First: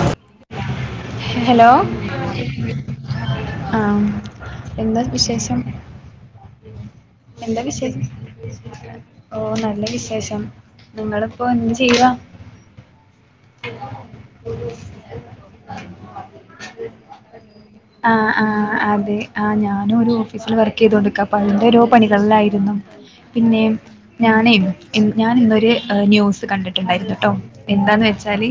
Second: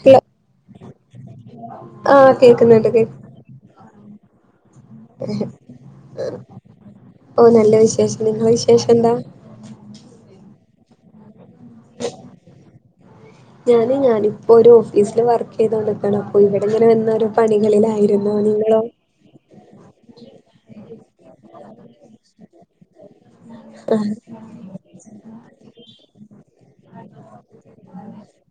Hello hello ആഹ് കേക്കുന്നുണ്ട് കേ ആഹ് എന്താ വിശേഷം? ഓ എന്താ നല്ല വിശേഷം? നിങ്ങളെ വിശേഷം എന്താ ഓഹ് നല്ല വിശേഷം. നിങ്ങളിപ്പോ എന്ത് ചെയ്യാ? ഞാന് ഞാനി ഇപ്പൊ രോ ഓഫീസില് വർക്കെയ്തോണ്ട്ക്കാണ് അപ്പൊ ഇവടെ ഇങ്ങനെ വന്ന ഓരോ പണികളിലായിരുന്നു. നിങ്ങളോ? ആഹ് ഞാനും ഒരു ഓഫീസില് വർക്കെയ്തോണ്ട്ക്ക അപ്പയ്ൻ്റൊരോ പണികളിലായിയിരുന്നു. പിന്നെ ആഹ് ഞാനെം ഞാൻ ഇന്നൊരു ഏഹ് ന്യൂസ് കണ്ടിട്ട്ണ്ടായിരുന്നു ട്ടോ എന്താന്ന് വെച്ചാല്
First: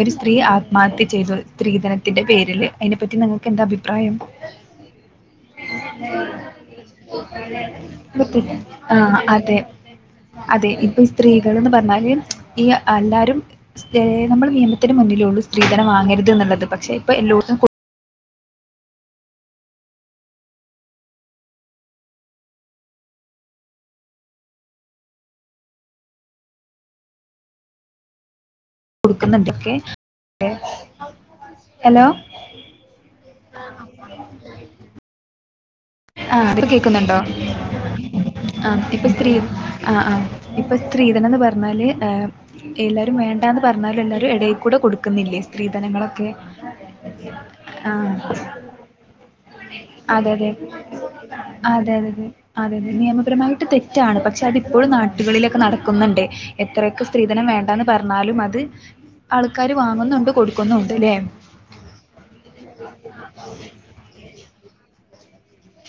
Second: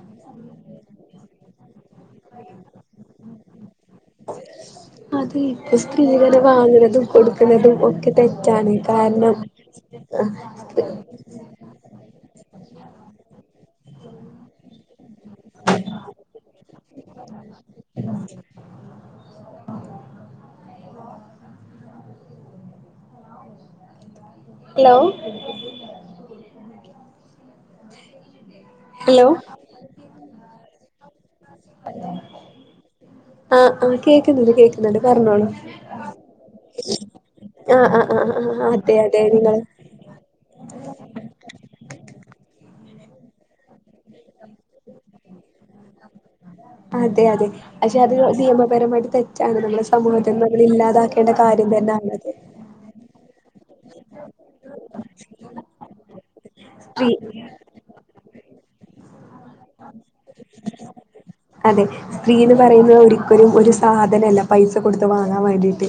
ഒരു സ്ത്രീ ആത്മഹത്യ ചെയ്തു സ്ത്രീധനത്തിന്റെ പേരില് അയ്നെ പറ്റി നിങ്ങക്കെന്താ അഭിപ്രായം. അത് ഇപ്പൊ സ്ത്രീധനം വാങ്ങ്ണതും കൊട്ക്ക്ണതും ഒക്കെ തെറ്റാണ് ആ കാരണം അതെ അതെ ഇപ്പൊ സ്ത്രീകള്ന്ന് പറ ന്നാല് ഈ അല്ലാരും ഏഹ് നമ്മള് നിയമത്തിന് മുന്നി ലുണ്ട് സ്ത്രീധനം വാങ്ങര്ത് ന്ന്ള്ളത് പക്ഷെ ഇപ്പൊ എല്ലോട്ത്തും കൊ ഹലോ ഹലോ ഹലോ കൊടുക്കുന്നുണ്ടൊക്കെ, ഹലോ. ആഹ് ആഹ് കേക്കുന്നുണ്ട് കേൾക്കുന്നുണ്ട്, പറഞ്ഞോളൂ. ആഹ് ഇപ്പൊ കേക്കുന്നുണ്ടോ? ആഹ് ആഹ് ആഹ് ആഹ് അതെ ഇപ്പൊ അതെ സ്ത്രീ നിങ്ങള് ആഹ് ആഹ് ഇപ്പൊ സ്ത്രീധനയെന്ന് പറഞ്ഞാല് ഏഹ്. എല്ലാവരും വേണ്ടാന്ന് പറഞ്ഞാലും എല്ലാവരും ഇടയിക്കൂടെ കൊടുക്കുന്നില്ലേ, സ്ത്രീധനങ്ങളൊക്കെ. അതെ അതെ പക്ഷെ അത് ആഹ് നിയമപരമായിട്ട് തെറ്റാണ്, നമ്മുടെ അതെ സമൂഹത്തിൽ നിന്നും അതെ അത് ഇല്ലാതാക്കേണ്ട കാര്യം. അതെ അതെ അതെ തന്നെയാണത് അതെ അതെ നിയമപരമായിട്ട് തെറ്റാണ്, പക്ഷെ അതിപ്പോഴും നാട്ടുകളിലൊക്കെ നടക്കുന്നുണ്ട്. എത്രയൊക്കെ സ്ത്രീ സ്ത്രീധനം വേണ്ടയെന്ന് പറഞ്ഞാലും അത്. ആൾക്കാര് വാങ്ങുന്നുണ്ട് കൊടുക്കുന്നുണ്ട്. ല്ലേ അതെ സ്ത്രീന്ന് പറയുന്നത് ഒരിക്കലും ഒരു സാധനമല്ല പൈസ കൊടുത്ത് വാങ്ങാൻ. ങ്ങാൻ വേണ്ടിയിട്ട്.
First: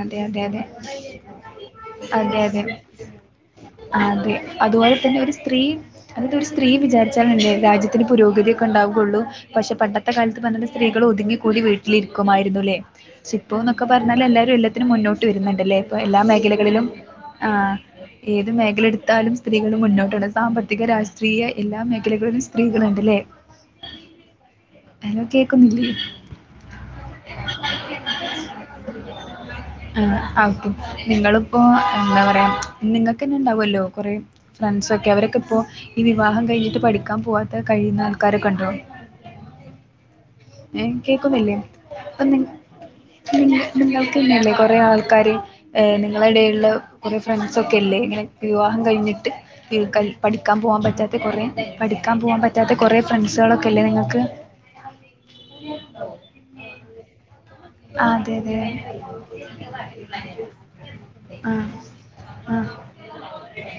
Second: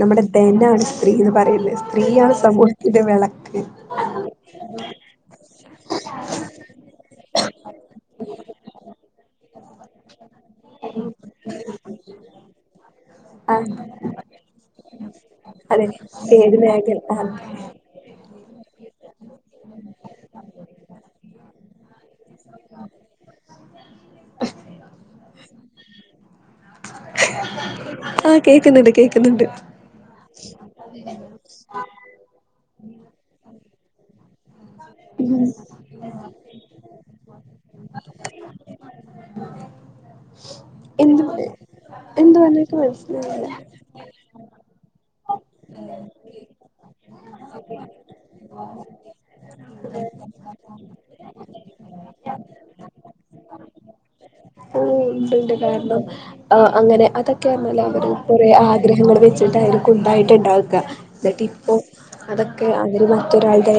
അതെ നമ്മുടെ അതെ അതെ ധനാണ് സ്ത്രീയെന്ന് പറയുന്നത്, സ്ത്രീയാണ് അതെ അതെ സമൂഹത്തിന്റെ വിളക്ക്. അതെ അതുപോലെ തന്നെ ഒരു സ്ത്രീ, അതൊരു ഒരു സ്ത്രീ വിചാരിച്ചാലും എന്താകും. രാജ്യത്തിന് പുരോഗതിയൊക്കെ ഉണ്ടാവുകയുള്ളൂ, പക്ഷെ പണ്ടത്തെ കാലം. അന്നൊന്നും സ്ത്രീകൾ ഒതുങ്ങി കൂടി വീട്ടിലിരിക്കുമായിരുന്നുല്ലേ, പക്ഷെ ആ ഇപ്പോന്നൊക്കെ പറഞ്ഞാല് എല്ലാരും. എല്ലാത്തിനും മുന്നോട്ട് വരുന്നുണ്ടല്ലേ, അതെ ഇപ്പൊ എല്ലാ ഏത് മേഖലകളിലും മേഖല ആ ആഹ്. ഏത് മേഖല എടുത്താലും സ്ത്രീകൾ മുന്നോട്ടാണ്, സാമ്പത്തിക രാഷ്ട്രീയം. എല്ലാ മേഖലകളിലും സ്ത്രീകളുണ്ടല്ലേ, ഹലോ കേക്കുന്നില്ലേ? ആഹ് കേക്കുന്നുണ്ട് കേക്കു ആഹ് അപ്പൊ നിങ്ങളിപ്പോ എന്താ പറയുക നിങ്ങൾക്ക് ഇനി. ഉണ്ടാവുല്ലോ കൊറെ. ഫ്രണ്ട്സ് ഒക്കെ അവരൊക്കെ ഇപ്പോ ഈ വിവാഹം കഴിഞ്ഞിട്ട് പഠിക്കാൻ പോവാത്തെ കഴിയുന്ന ആൾക്കാരൊക്കെ ഉണ്ടോ? ഏ എന്ത് കേൾക്കുന്നില്ലേ അപ്പൊ നി എന്ത് പറഞ്ഞേക്ക് മനസ്സിലായില്ല നിങ്ങൾക്ക്തന്നെയല്ലേ കൊഴ - കുറേ ആൾക്കാര് നിങ്ങളെ എടയിലുള്ള കൊറേ ഫ്രണ്ട്സൊക്കെല്ലേ ഇങ്ങനെ വിവാഹം കഴിഞ്ഞിട്ട്- പഠിക്കാൻ പോകാൻ പറ്റാത്ത കൊറെ പഠിക്കാൻ പോകൻ പറ്റാത്ത കൊറേ ഫ്രണ്ട്സുകളൊക്കെ ഇല്ലേ നിങ്ങക്ക് ആ ഉണ്ട്ണ്ട് കാരണം അങ്ങനെ അതൊ ക്കെ പറഞാല് ആ അവര് അതെ കുറേ അതെ ആഗ്രഹങ്ങൾ വെച്ചിട്ടാവും ഉണ്ടായിട്ടുണ്ടാവുക എന്നിട്ട് ആ ഇപ്പോ ആ അതൊക്കെ അതിൽ മറ്റൊരാളുടെ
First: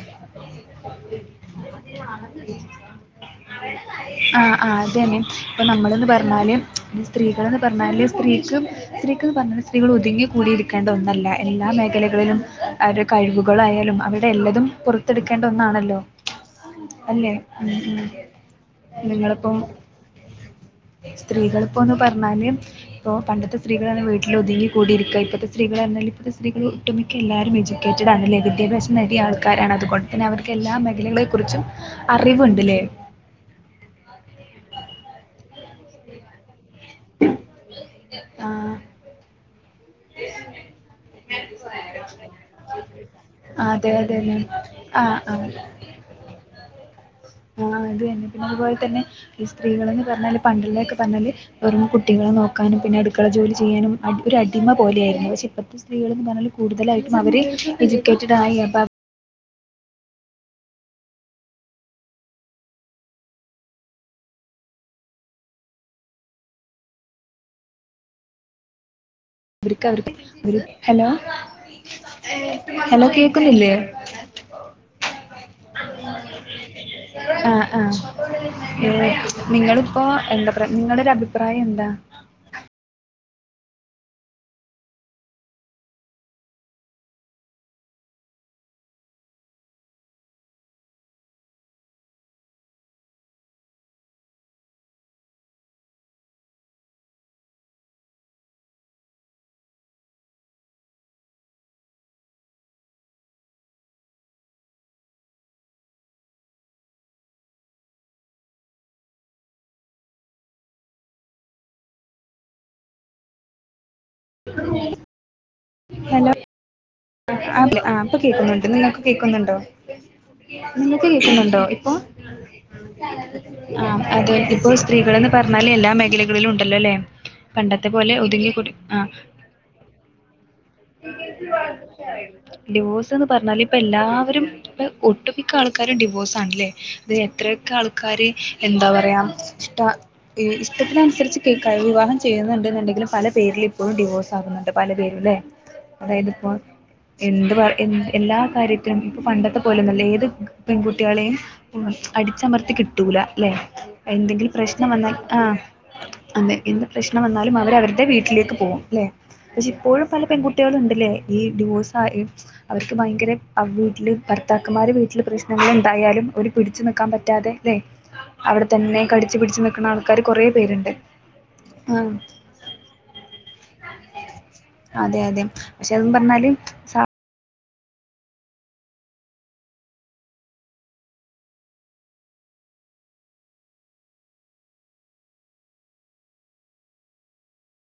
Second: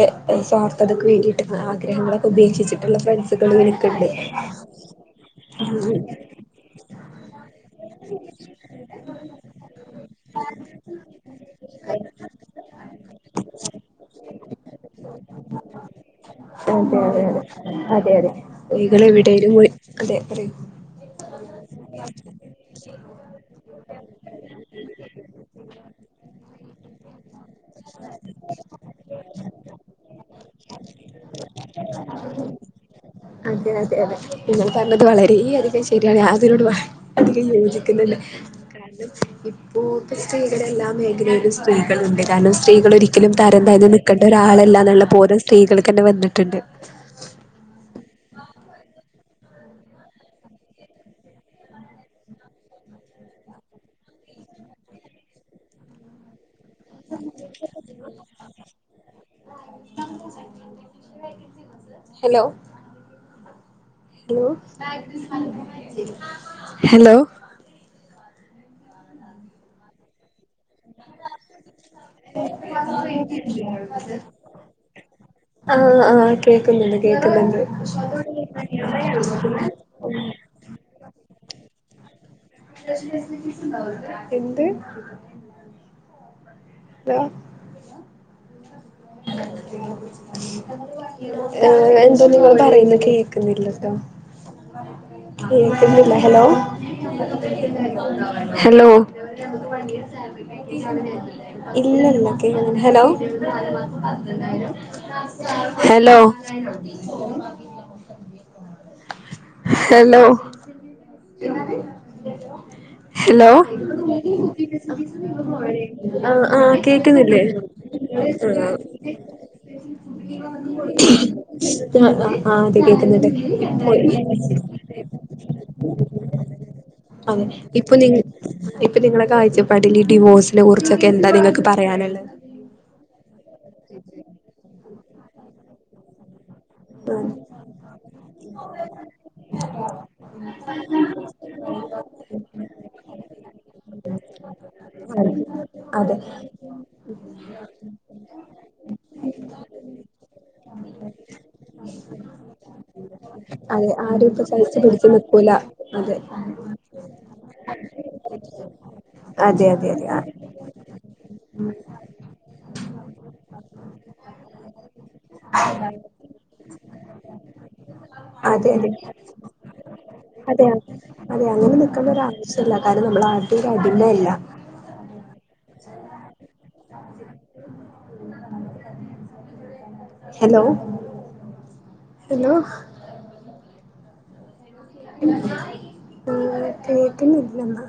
സ്വാർത്ഥതക്ക് വേണ്ടിയിട്ട് ആഗ്രഹങ്ങളൊക്കെ ഉപേക്ഷിച്ചിട്ടുള്ള ഫ്രണ്ട്സുകള് ആഹ് ആ അതെന്നെ ഇപ്പൊ നമ്മള് ന്ന് പറഞ്ഞാല് പിന്നെ സ്ത്രീകളെന്ന് പറഞ്ഞാല് സ്ത്രീക്ക് സ്ത്രീക്ക് ന്ന് പറഞ്ഞൽ സ്ത്രീകൾ ഒതുങ്ങി കൂടിയിരിക്കേണ്ട ഒന്നല്ല എല്ലാ മേഖലകളിലും അവരെ കഴിവുകളായി യാലും അവരുടെ എല്ലതും പുറത്തെടുക്കേണ്ട ഒന്നാണല്ലോ അതെ അതെ അല്ലെ അതെ അതെ അതെ നിങ്ങൾ എവിടെലും നിങ്ങളിപ്പം പോയി അതെ പറയൂ സ്ത്രീകൾ ഇപ്പോൊന്ന് പറഞ്ഞാല് ഇപ്പൊ പണ്ടത്തെ സ്ത്രീകൾ വീട്ടിൽ ഒതുങ്ങി കൂടിയിരിക്കുക ഇപ്പോത്തെ സ്ത്രീകൾ അർ ഞ്ഞാൽ ഇപ്പത്തെ സ്ത്രകൾ ഒട്ടുമിക്ക എല്ലാവും എജ്യൂക്കേറ്റഡ് ആണല്ലേ വിദ്യാഭ്യാസ നടി ആൾക്കാരാണ് അതുകൊണ്ട് തന്നെ അവർക്ക് എല്ലാ മേഖലകളെ കുറിച്ചും അറിവുണ്ട്ല്ലേ അതെ അതെ അതെ നിന്നെ പറഞ്ഞത് വളര അധികം ശരിയാണ് യാതിനോട് അധികം യോജിക്ക [unintelligible] ന്നെ [unintelligible] ആ ഓ പയുടെ എല്ലാ മേഖലും [unintelligible] സ്ത്രീകളുണ്ട് കാരണം സ്ത്രീകൾ ഒരിക്കലും തരം താഴ്ന്ന് അതെ നിക്കണ്ട അതെന്നെ ഒരാളല്ലാന്നുള്ള ആഹ് പോലെ സ്ത്രീകൾ തന്നെ വന്നിട്ടുണ്ട് ആ അത്ന്നെ പിന്നെതുോലെ തന്നെ ഈ സ്ത്രീകൾന്ന് പറഞ്ഞാല് പണ്ടലൊക്കെ പറഞ്ഞാല് വെറും കുട്ടികളെ നോക്കാനും പിന്നെ അടുക്കള ജോലി ചെയ്യാനും അടി ഒരു അടിമ പോലെയായിരുന്നു പക്ഷേ ഇപ്പോഴത്തെ സ്ത്രീകൾെന്ന് പറഞ്ഞാൽ കൂടുതലായിട്ടും അവര് എജ്യൂക്കേറ്റഡ് ആയി [unintelligible] ഹലോ ഹലോ ഹലോ അവർക്ക് അവർക്ക് അവര് ഹലോ ഹലോ കേക്കുന്നില്ലേ ആഹ് ആഹ് കേക്കുന്നുണ്ട് കേക്കുന്നുണ്ട് ആഹ ആ നിങ്ങളിപ്പോൊ എന്താ പ്ര നിങ്ങടൊരു അഭിപ്രായം എന്താ എന്ത് ത അം [inaudible] ആ എന്തോ നിങ്ങൾ പറയുന്ന കേൾക്കുന്നില്ലട്ടോ ഉ [inaudible] കേൾക്കുന്നില്ലേ ഹലോ കേൾക്കുന്നില്ലട്ടോ ഇല്ല ഇല്ല കേൾ hello hello hello hello hello ആ ആക്കേ കുന്നില്ലേ ആഹ് ഇപ്പൊ ആ കേക്കുന്നുണ്ട് നിങ്ങൾക്ക് കേക്കുന്നുണ്ടോ നിങ്ങൾക്ക് കേക്കുന്നുണ്ടോ ഇപ്പൊ ആ ആഹ ആ അതെ കേക്കുന്ന്ണ്ട് ആ ഇപ്പോൾ സ്ത്രീകൾന്ന് പറഞ്ഞാല് എല്ലാ മേഖലകളിലും ഉണ്ടല്ലോ അല്ലേ അതെ പണ്ടത്തെ ഇപ്പൊ നി പോലെ ഒതുങ്ങി കൂടി ഇപ്പൊ ആ നിങ്ങളെ കാഴ്ചപ്പാടിൽ ഈ ഡിവോഴ്സിനെ കുറിച്ചൊക്കെ എന്താ നിങ്ങക്ക് പറയാനുള്ളത് പറഞ്ഞാല് ഇപ്പ എല്ലാവരും ഇപ്പ ഒട്ടുമിക്ക ആൾക്കാരും ഡിവോഴ്സ് ആണല്ലേ തെ എത്രയൊക്കെ ആൾക്കാാര് എന്താ പറയാ ഇഷ്ട ഇഷ്ടത്തിനനുസരിച്ച് കേക്കാ വിവാഹം ചെയ്യുന്നുണ്ടുന്ന്ണ്ടെങ്കിലും പല പേരിൽ പ്പോഴും ഡിവോഴ്സ് ആകുന്നുണ്ട് പല അതെ പേരുംല്ലേ അതെ അതായത് ഇപ്പോ എന്ത് പറ എ എല്ലാ കാര്യത്തിനും ഇപ്പൊ പണ്ടത്തെ പോലെ നല്ല ഏത് പെൺകുട്ടികളെയും അടിച്ചമർത്തി കിട്ടൂല ല്ലെ അതെ ആരും ഇപ്പൊ എന്തെങ്കിലും സഹിച്ചു പ്രശ്നം പിടിച്ചു വന്നാൽ ആ നിക്കൂല അതെ എന്ത് പ്രശ്നം വന്ന എന്നാലും അവ അവരുടെ വീട്ടിലേക്ക് പോകും അല്ലെ അതെ പക്ഷെ അതെ ഇപ്പോഴും അതെ പല പെൺകുട്ട ണ്ട്ല്ലേ ഈ ഡിവോഴസ് ആ അവർക്ക് ഭയങ്കര വീട്ടില് ഭർത്താക്കന്മാര് വീട്ടില് പ്രശ്നങ്ങള എന്തായാലും ഒരു പിടിച്ചു നിക്കാൻ പറ്റാതെ അല്ലെ. അവിടെ അതെ അതെ തന്നെ കടിച്ചു പിടിച്ച്ു നക്കണ ആൾക്കാാര് കുറേ പേരുണ്ട്. ആ അതാവശ്യല്ല അതാത് നമ്മളാര്ടീം അടിമല്ല. അതെ അതെ പക്ഷെ അതും പറഞ്ഞാലും സ ഹലോ ഹലോ നമ്മ കേക്കുന്നില്ലെന്നാ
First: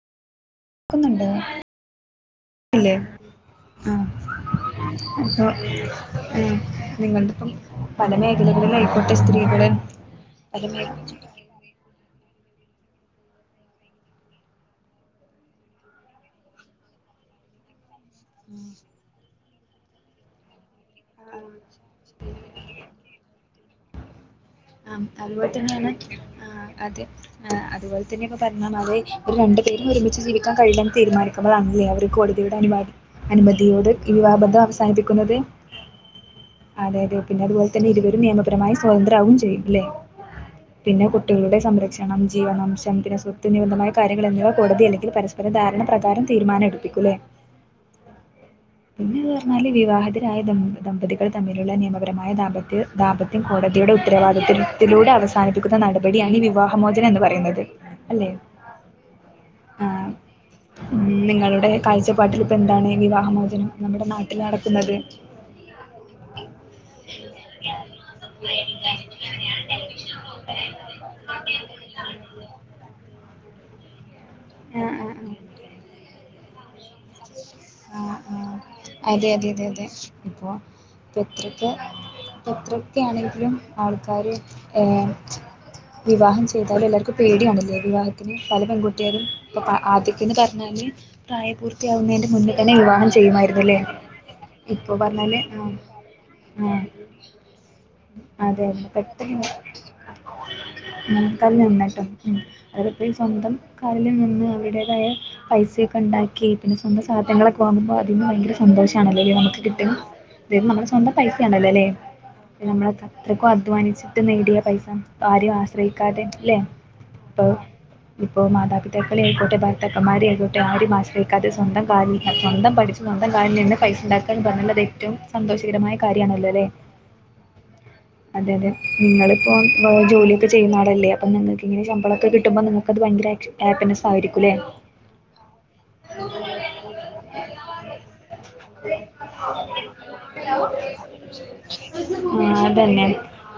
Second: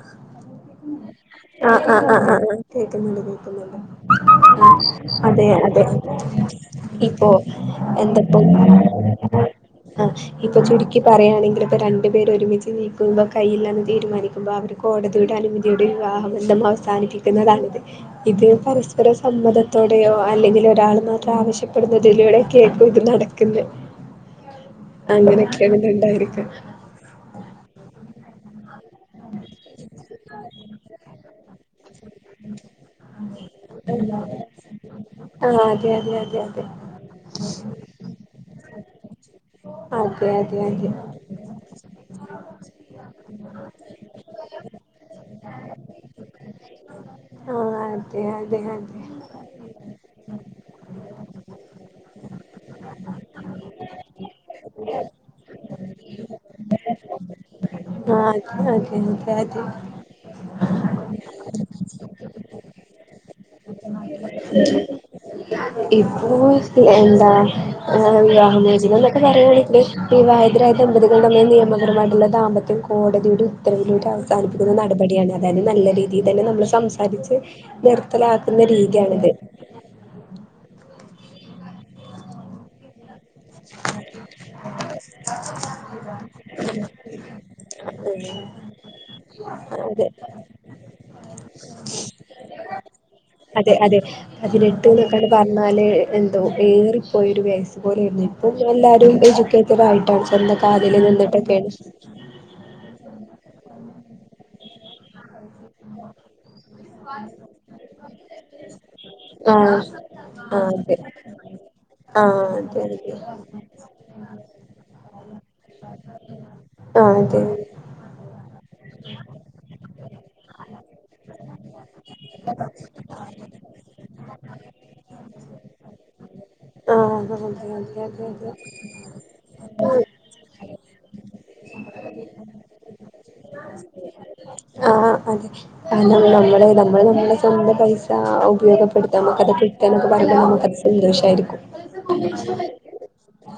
സാധിക്കുന്നുണ്ട് ആഹ് ആ് ആ ആ ആ ഇല്ലേ കേൾക്കുന്നുണ്ട് കേക്കുന്നുണ്ട് ആ അതെ അപ്പോൾ അതെ ഇപ്പോ നിങ്ങളുടെ ഇപ്പം പല എന്തപ്പ മേഖലകളിലായിക്കോട്ടെ സ്ത്രീകൾ ആ ഇപ്പോ പല ചുരുക്കി മേഖല പറയാണെങ്കിൽ രണ്ടു പേര് ഒരുമിച്ച് നീക്കുമ്പോ കയ്യില്ലന്ന് തീരുമാനിക്കുമ്പോ അവര് കോടതിയുടെ അനുമതിയുടെ വിവാഹ ബന്ധമാ അവസാനിപ്പിക്കുന്നതാണിത് ഇത് പരസ്പര സമ്മതത്തോടെയോ അല്ലെങ്കിൽ ഒരാൾ മാത്രം ആവശ്യപ്പെടുന്നതിലൂടെക്കക്കും ഇത് നടക്കുന്നെ ആ അതുപോലെ അങ്ങനെയൊക്കെയാണ് ഇത് തന്നെയാണ് ഉണ്ടായിരിക്ക ആ അതെ അതുപോലെ തന്നെ ഇപ്പൊ പറന്ന അതെ ഒരു രണ്ടുപേരും ഒരുമിച്ച് ജീവിക്കാൻ കഴിയാ തീരുമാനിക്കതാണല്ലേ അവര് കോടതിയുടെ അനുവാദം അനുമതി നോട് വിവാഹ ബന്ധം അവസാനിപ്പിക്കുന്നത് ആഹ് അതെ അതെ അതെ അതെ പിന്നെ അതുപോലെ തന്നെ ഇരുവരും നിയമ പരമായ സ്വതന്ത്രം ആവും ചെയ്യുംല്ലെ അതെ അതെ അതെ പിന്നെ കുട്ടികളുടെ സംരക്ഷണം ജീവനം [unintelligible] തിന് മമായ കാര്യങ്ങൾ എല്ലാ കോടതി അല്ലെങ്കിൽ പരസ്പര ധാരണ പ്രകാരം തീരുമാന എടുപ്പിക്കൂല്ലേ ആ അതെ അതെ അതെ പിന്നെത് പറഞ്ഞാല് വിവാഹിതരായതാണ് ദമ്പതികൾ തമ്മിലുള്ള നിയമപരമായ ദാമ്പത്യം ദാമ്പത്യം കോടതിയുടെ ഉ ഉത്തരവാദിത്വത്തിലൂടെ അവസാനിപ്പിക്കുന്ന നടപടിയാണ് ഈ വിവാഹമോചനം എന്ന് പറയുന്നത് അല്ലേ ആ അതെ അതെ ആഹ് അതെ ഉം അതെ നിങ്ങളുടെ കാഴ്ചപ്പാട്ടിൽ ഇപ്പോ എന്താണ് വിവാഹമോചനം നമ്മുടെ നാട്ടിൽ നടക്കുന്നത് ഇപ്പൊ എന്താ വിവാഹമോചനം പറയുള്ള ഈ വിവാഹിതരായ ദമ്പതികൾ തമ്മിൽ നിയമപരമായിട്ടുള്ള ദാമ്പത്യം കോടതിൻ്റെ ഉത്തരവിലൂടെ അവസാനിപ്പിക്കുന്ന ആഹ് ആഹ് നടപടിയാണ് അതായത് നല്ല രീതിയിൽ തന്നെ നമ്മൾ സംസാരിച്ച് ആഹ് ആഹ് ആഹ് നിർത്തലാക്കുന്ന അതെ രീതിയാണിത് അതെ അതെ അതെ ഇപ്പോ ഇ എത്രക്കെ എത്രൊക്കെ ആണെ ലും ആൾക്കാർ ഏ വിവാഹം ചെയ്താലും എല്ലാവർക്കും പേടിയാണല്ലേ വിവാഹത്തിന് പല പെൺകുട്ടികളും ഇപ്പ ആ, അതെ ആദ്യത്തെന്ന് പറഞ്ഞാല് പ്രായപൂർത്തിയാവുന്നതിന്റെ മുന്നിൽ തന്നെ വിവാഹം ചെയ്യും അതെ അതെ പതിനെട്ട് ഒക്കെ ആ പറഞ്ഞാല് എന്തോ ആ ഏറിപ്പോയൊരു വയസ്സ് പോലെണ് തും അതെ എല്ലാരും പെട്ടെന്ന് എജ്യൂക്കേറ്റഡ് ആയിട്ടാണ് സ്വന്തം കാലിൽ മുൻകാലിൽ നിന്നിട്ടൊക്കെയാണ് നിന്നിട്ടോ ഉം അവരിപ്പോ സ്വന്തം കാലിൽ നിന്ന് അവരുടേതായ പൈസയൊക്കെ ഉണ്ടാക്കി പിന്നെ സ്വന്തം സാധനങ്ങളൊ അമ്പോ അതിന് ഭയങ്കര സന്തോഷമാണല്ലോ നമുക്ക് ആഹ് കിട്ടും അത് ആഹ് നമ്മള അതെ സ്വന്തം പൈസയാണല്ലോ അല്ലെ ആഹ് അതെ നമ്മള് അതെ അത്രയ്ക്കോ അധ്വാനിച്ചിട്ട് നേടിയ പൈസ ആരും ആശ്രയിക്കാതെ അല്ലേ ആഹ് ഇപ്പ അതെ ഇപ്പോ മാതാപിതാക്കളെ ആയിക്കോട്ടെ ഭത്ത അക്കമാരി ആയിക്കോട്ടെ ആരെം ആശ്രയിക്കാതെ സ്വന്തം കാലിൽ സ്വന്തം പഠിച്ച് സ്വന്തം കാലിൽ നിന്ന് പൈസണ്ടാക്കാന്ന് പറഞ്ഞുള്ളത് ഏറ്റവും സന്തോഷകരമായ കാര്യമാണല്ലോ ആഹ് അതെ അതെ അതെ അതെ നിങ്ങള് ഇപ്പോ ജോലി ചെയുന്ന ആളല്ലേ അപ്പ നിങ്ങൾക്ക് ഇങ്ങെ ശമ്പളൊക്കെ കിട്ടുമ്പോ നിങ്ങൾക്കത് ഭയങ്കര ആപ്പിനെസ് ആയിരിക്കും അല്ലേ ആ ആ അതെ ആ നമ്മൾ നമ്മള് നമ്മൾ [unintelligible] നമ്മ പൈസ ഉപയോഗപ്പെടുത്താം നമുക്കത് കിട്ടാനൊക്കെ പറയുമ്പ നമുക്കത് സന്തോഷ ആരിക്കും ആ അതന്നെ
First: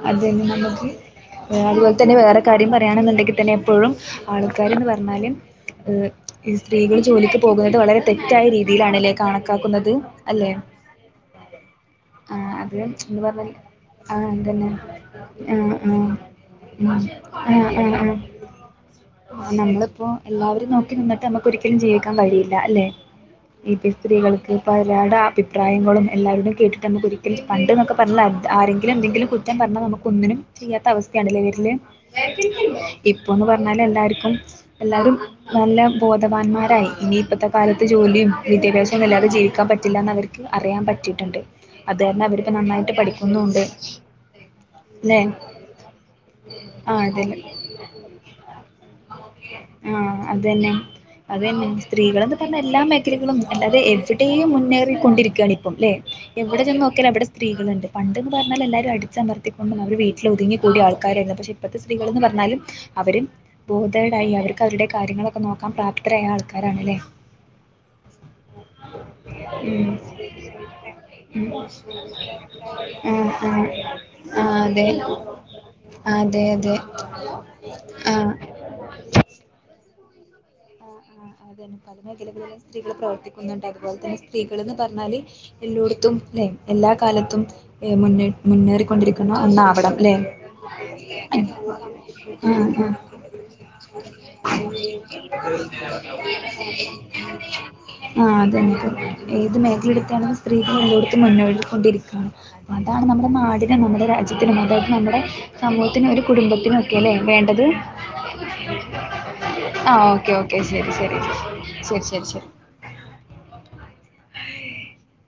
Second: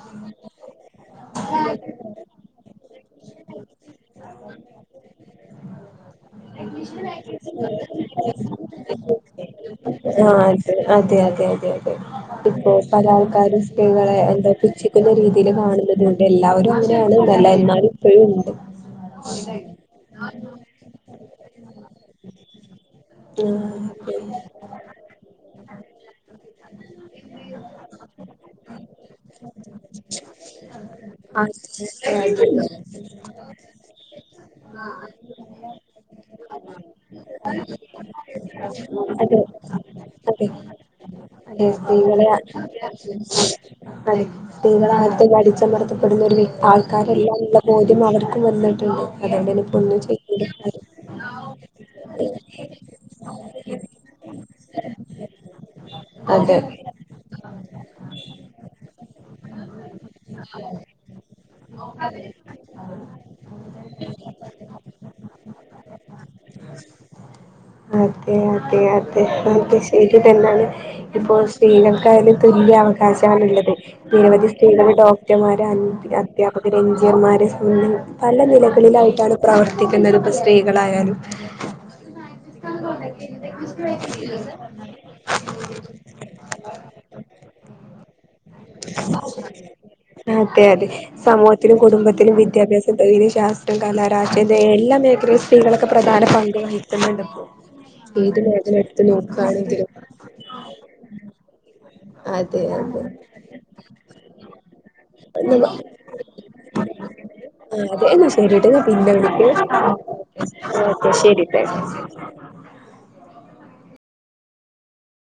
അതെ നമുക്ക് അതുപോലെ തന്നെ വേറെ കാര്യം പറയാണെന്നുണ്ടെ കി തന്നെ എപ്പോഴും ആൾക്കാര്ന്ന് പറഞ്ഞാലും ഏ സ്ത്രീകൾ ജോലിക്ക് പോകുന്നത് വളരെ തെ ആ അല്ലേ അതെ അതെ അതെ അതെ അതെ ആഹ് ഇപ്പൊ അത് പല എന്ന് പറഞ്ഞാൽ ആൾക്കാരും സ്ത്രീകളെ ആഹ് എന്താ അതന്നെ പുച്ഛിക്കുന്ന രീതിയിൽ ആഹ് ആഹ് കാണുന്നത് ഉം കൊണ്ട് എല്ലാവരും അങ്ങനെ ആ തന്നല്ല എന്നാലും ഇപ്പഴും ഉണ്ട് ആ നമ്മളിപ്പോ എല്ലാവരും നോക്കി നിന്നിട്ട് നമുക്ക് ഒരിക്കലും ജീവിക്കാൻ കഴിയില്ല അല്ലെ ഇ സ്ത്രീകൾക്ക് ഇപ്പ ആരാടെ അഭിപ്രായങ്ങളും എല്ലാരടും കേട്ടിട്ട് നമുക്ക് ഒരിക്കലും പണ്ട്ന്നൊക്കെ പറഞ്ഞ ആരെങ്കിലും എന്തെങ്കിലും കുറ്റം പറഞ്ഞാൽ നമുക്ക് ഒന്നിനും ചെയ്യാത്ത അവസ്ഥയാണല്ലേ വരല് ആഹ് അതെ ഇപ്പൊന്ന് പറഞ്ഞാൽ എല്ലാവർക്കും എല്ലാരും നല്ല ബോധവാന്മാരായി ഇനി ഇപ്പോത്തെ കാലത്ത് ഏത് ജോലിയും വിദ്യാഭ്യാസം ഒന്നില്ലാതെ അതെ അതെ ജീവിക്കാൻ പറ്റില്ല എന്ന് അവർക്ക് അതെ അറിയാൻ പറ്റിട്ടുണ്ട് അതെ സ്ത്രീകളെ അതെ സ്ത്രീകളെ ല്ലെ അകത്ത് അടിച്ചമർത്തിപ്പെടുന്ന ഒരു- ആഹ് അതന്നെ ആൾക്കാരെല്ലാം ഉള്ള ബോധ്യം അവർക്കും വന്നിട്ടുണ്ട് അതുകൊണ്ട്ന്നെപ്പോ ഒന്നും ആഹ് ചെയ്യ അതന്നെ ആരും അതന്നെ സ്ത്രീകൾന്ന് പറഞ്ഞ എല്ലാ മേഖലകളും അല്ലാതെ എവിടെയും മുന്നേറി കൊണ്ടിരിക്കുകയാണ് ഇപ്പം അല്ലെ എവിടെ ചെന്ന് നോക്കിയാലും എവിടെ സ്ത്രീകളണ്ട് പണ്ട്ന്ന് പറഞ്ഞാൽ എല്ലാരും അടിച്ചമർത്തികൊണ്ടും അവര് വീട്ടില് ഒതുങ്ങി കൂടി ആൾക്കാർ ഇന്ന് പക്ഷെ ഇപ്പഴത്തെ സ്ത്രീകൾന്ന് പറഞ്ഞാല് അവരും - തേടായി അവർക്ക് അവരുടെ കാര്യങ്ങളൊക്കെ നോക്കാൻ പ്രാപ്തരായ ആൾക്കാരാണല്ലേ അതെ അതെ അതെ അതെ ഉം ശരി തന്നെയാണ് ഇപ്പോ ഉം സ്ത്രീകൾക്കായാലും- തുല്ല്യ ആഹ് ആഹ് അവകാശാണുള്ളത് നിരവധി ആഹ് അതെ സ്ത്രീകൾ ഡോക്ടർമാർ അതെ അതെ അധ്യാപകരും- സംബന്ധിച്ചു ആഹ് പല നിലകളിലായിട്ടാണ് പ്രവർത്തിക്കുന്നത് ഇപ്പ സ്ത്രി- ആ അതന്നെ പല മേഖലകളിലും സ്ത്രീകൾ പ്രവർത്തിക്കുന്നുണ്ട് അതുപോലെ തന്നെ സ്ത്രീകൾ എന്ന് പറഞ്ഞാല് എല്ലോടത്തും- ത്തുംല്ലെ എല്ലാ കാലത്തും എ മുന്നിറ്റ് അതെ അതെ ആ സമൂഹത്തിലും കുടുംബത്തിലും വിദ്യാഭ്യാസം ഉണ്ടോ ആ അതിനു - കല രാഷ്ട്രിയം എല്ലാ മേഖലയിലും സ്ത്രീകളെ- ആ ഏത് മേഖല അതന്നെ എടുത്ത് ഏത് നോക്കുകയാണെങ്കിലും മേഖല എടുത്താലും സ്ത്രീകൾ എല്ലോടുത്തും മു [unintelligible] കൊണ്ടിരിക്കാണ് അതെ അതാണ് നമ്മുടെ അതെ നാടിനെ നമ്മുടെ രാജ്യത്തിനെ മതേ നമ്മുടെ, സമൂഹത്തിനും, ഒരു, കുടുംബത്തിനും, ഒക്കെല്ലേ, വേണ്ടത്. ആ അതെ എന്നാ ശരിട്ടോ ഞാൻ പിന്നെ വിളിക്കാം ആ, ഓക്കെ, ഓക്കെ, ശരി, ഓക്കെ ശരി, ശരിട്ടോ ശരി, ശരി, ശരി. [unintelligible]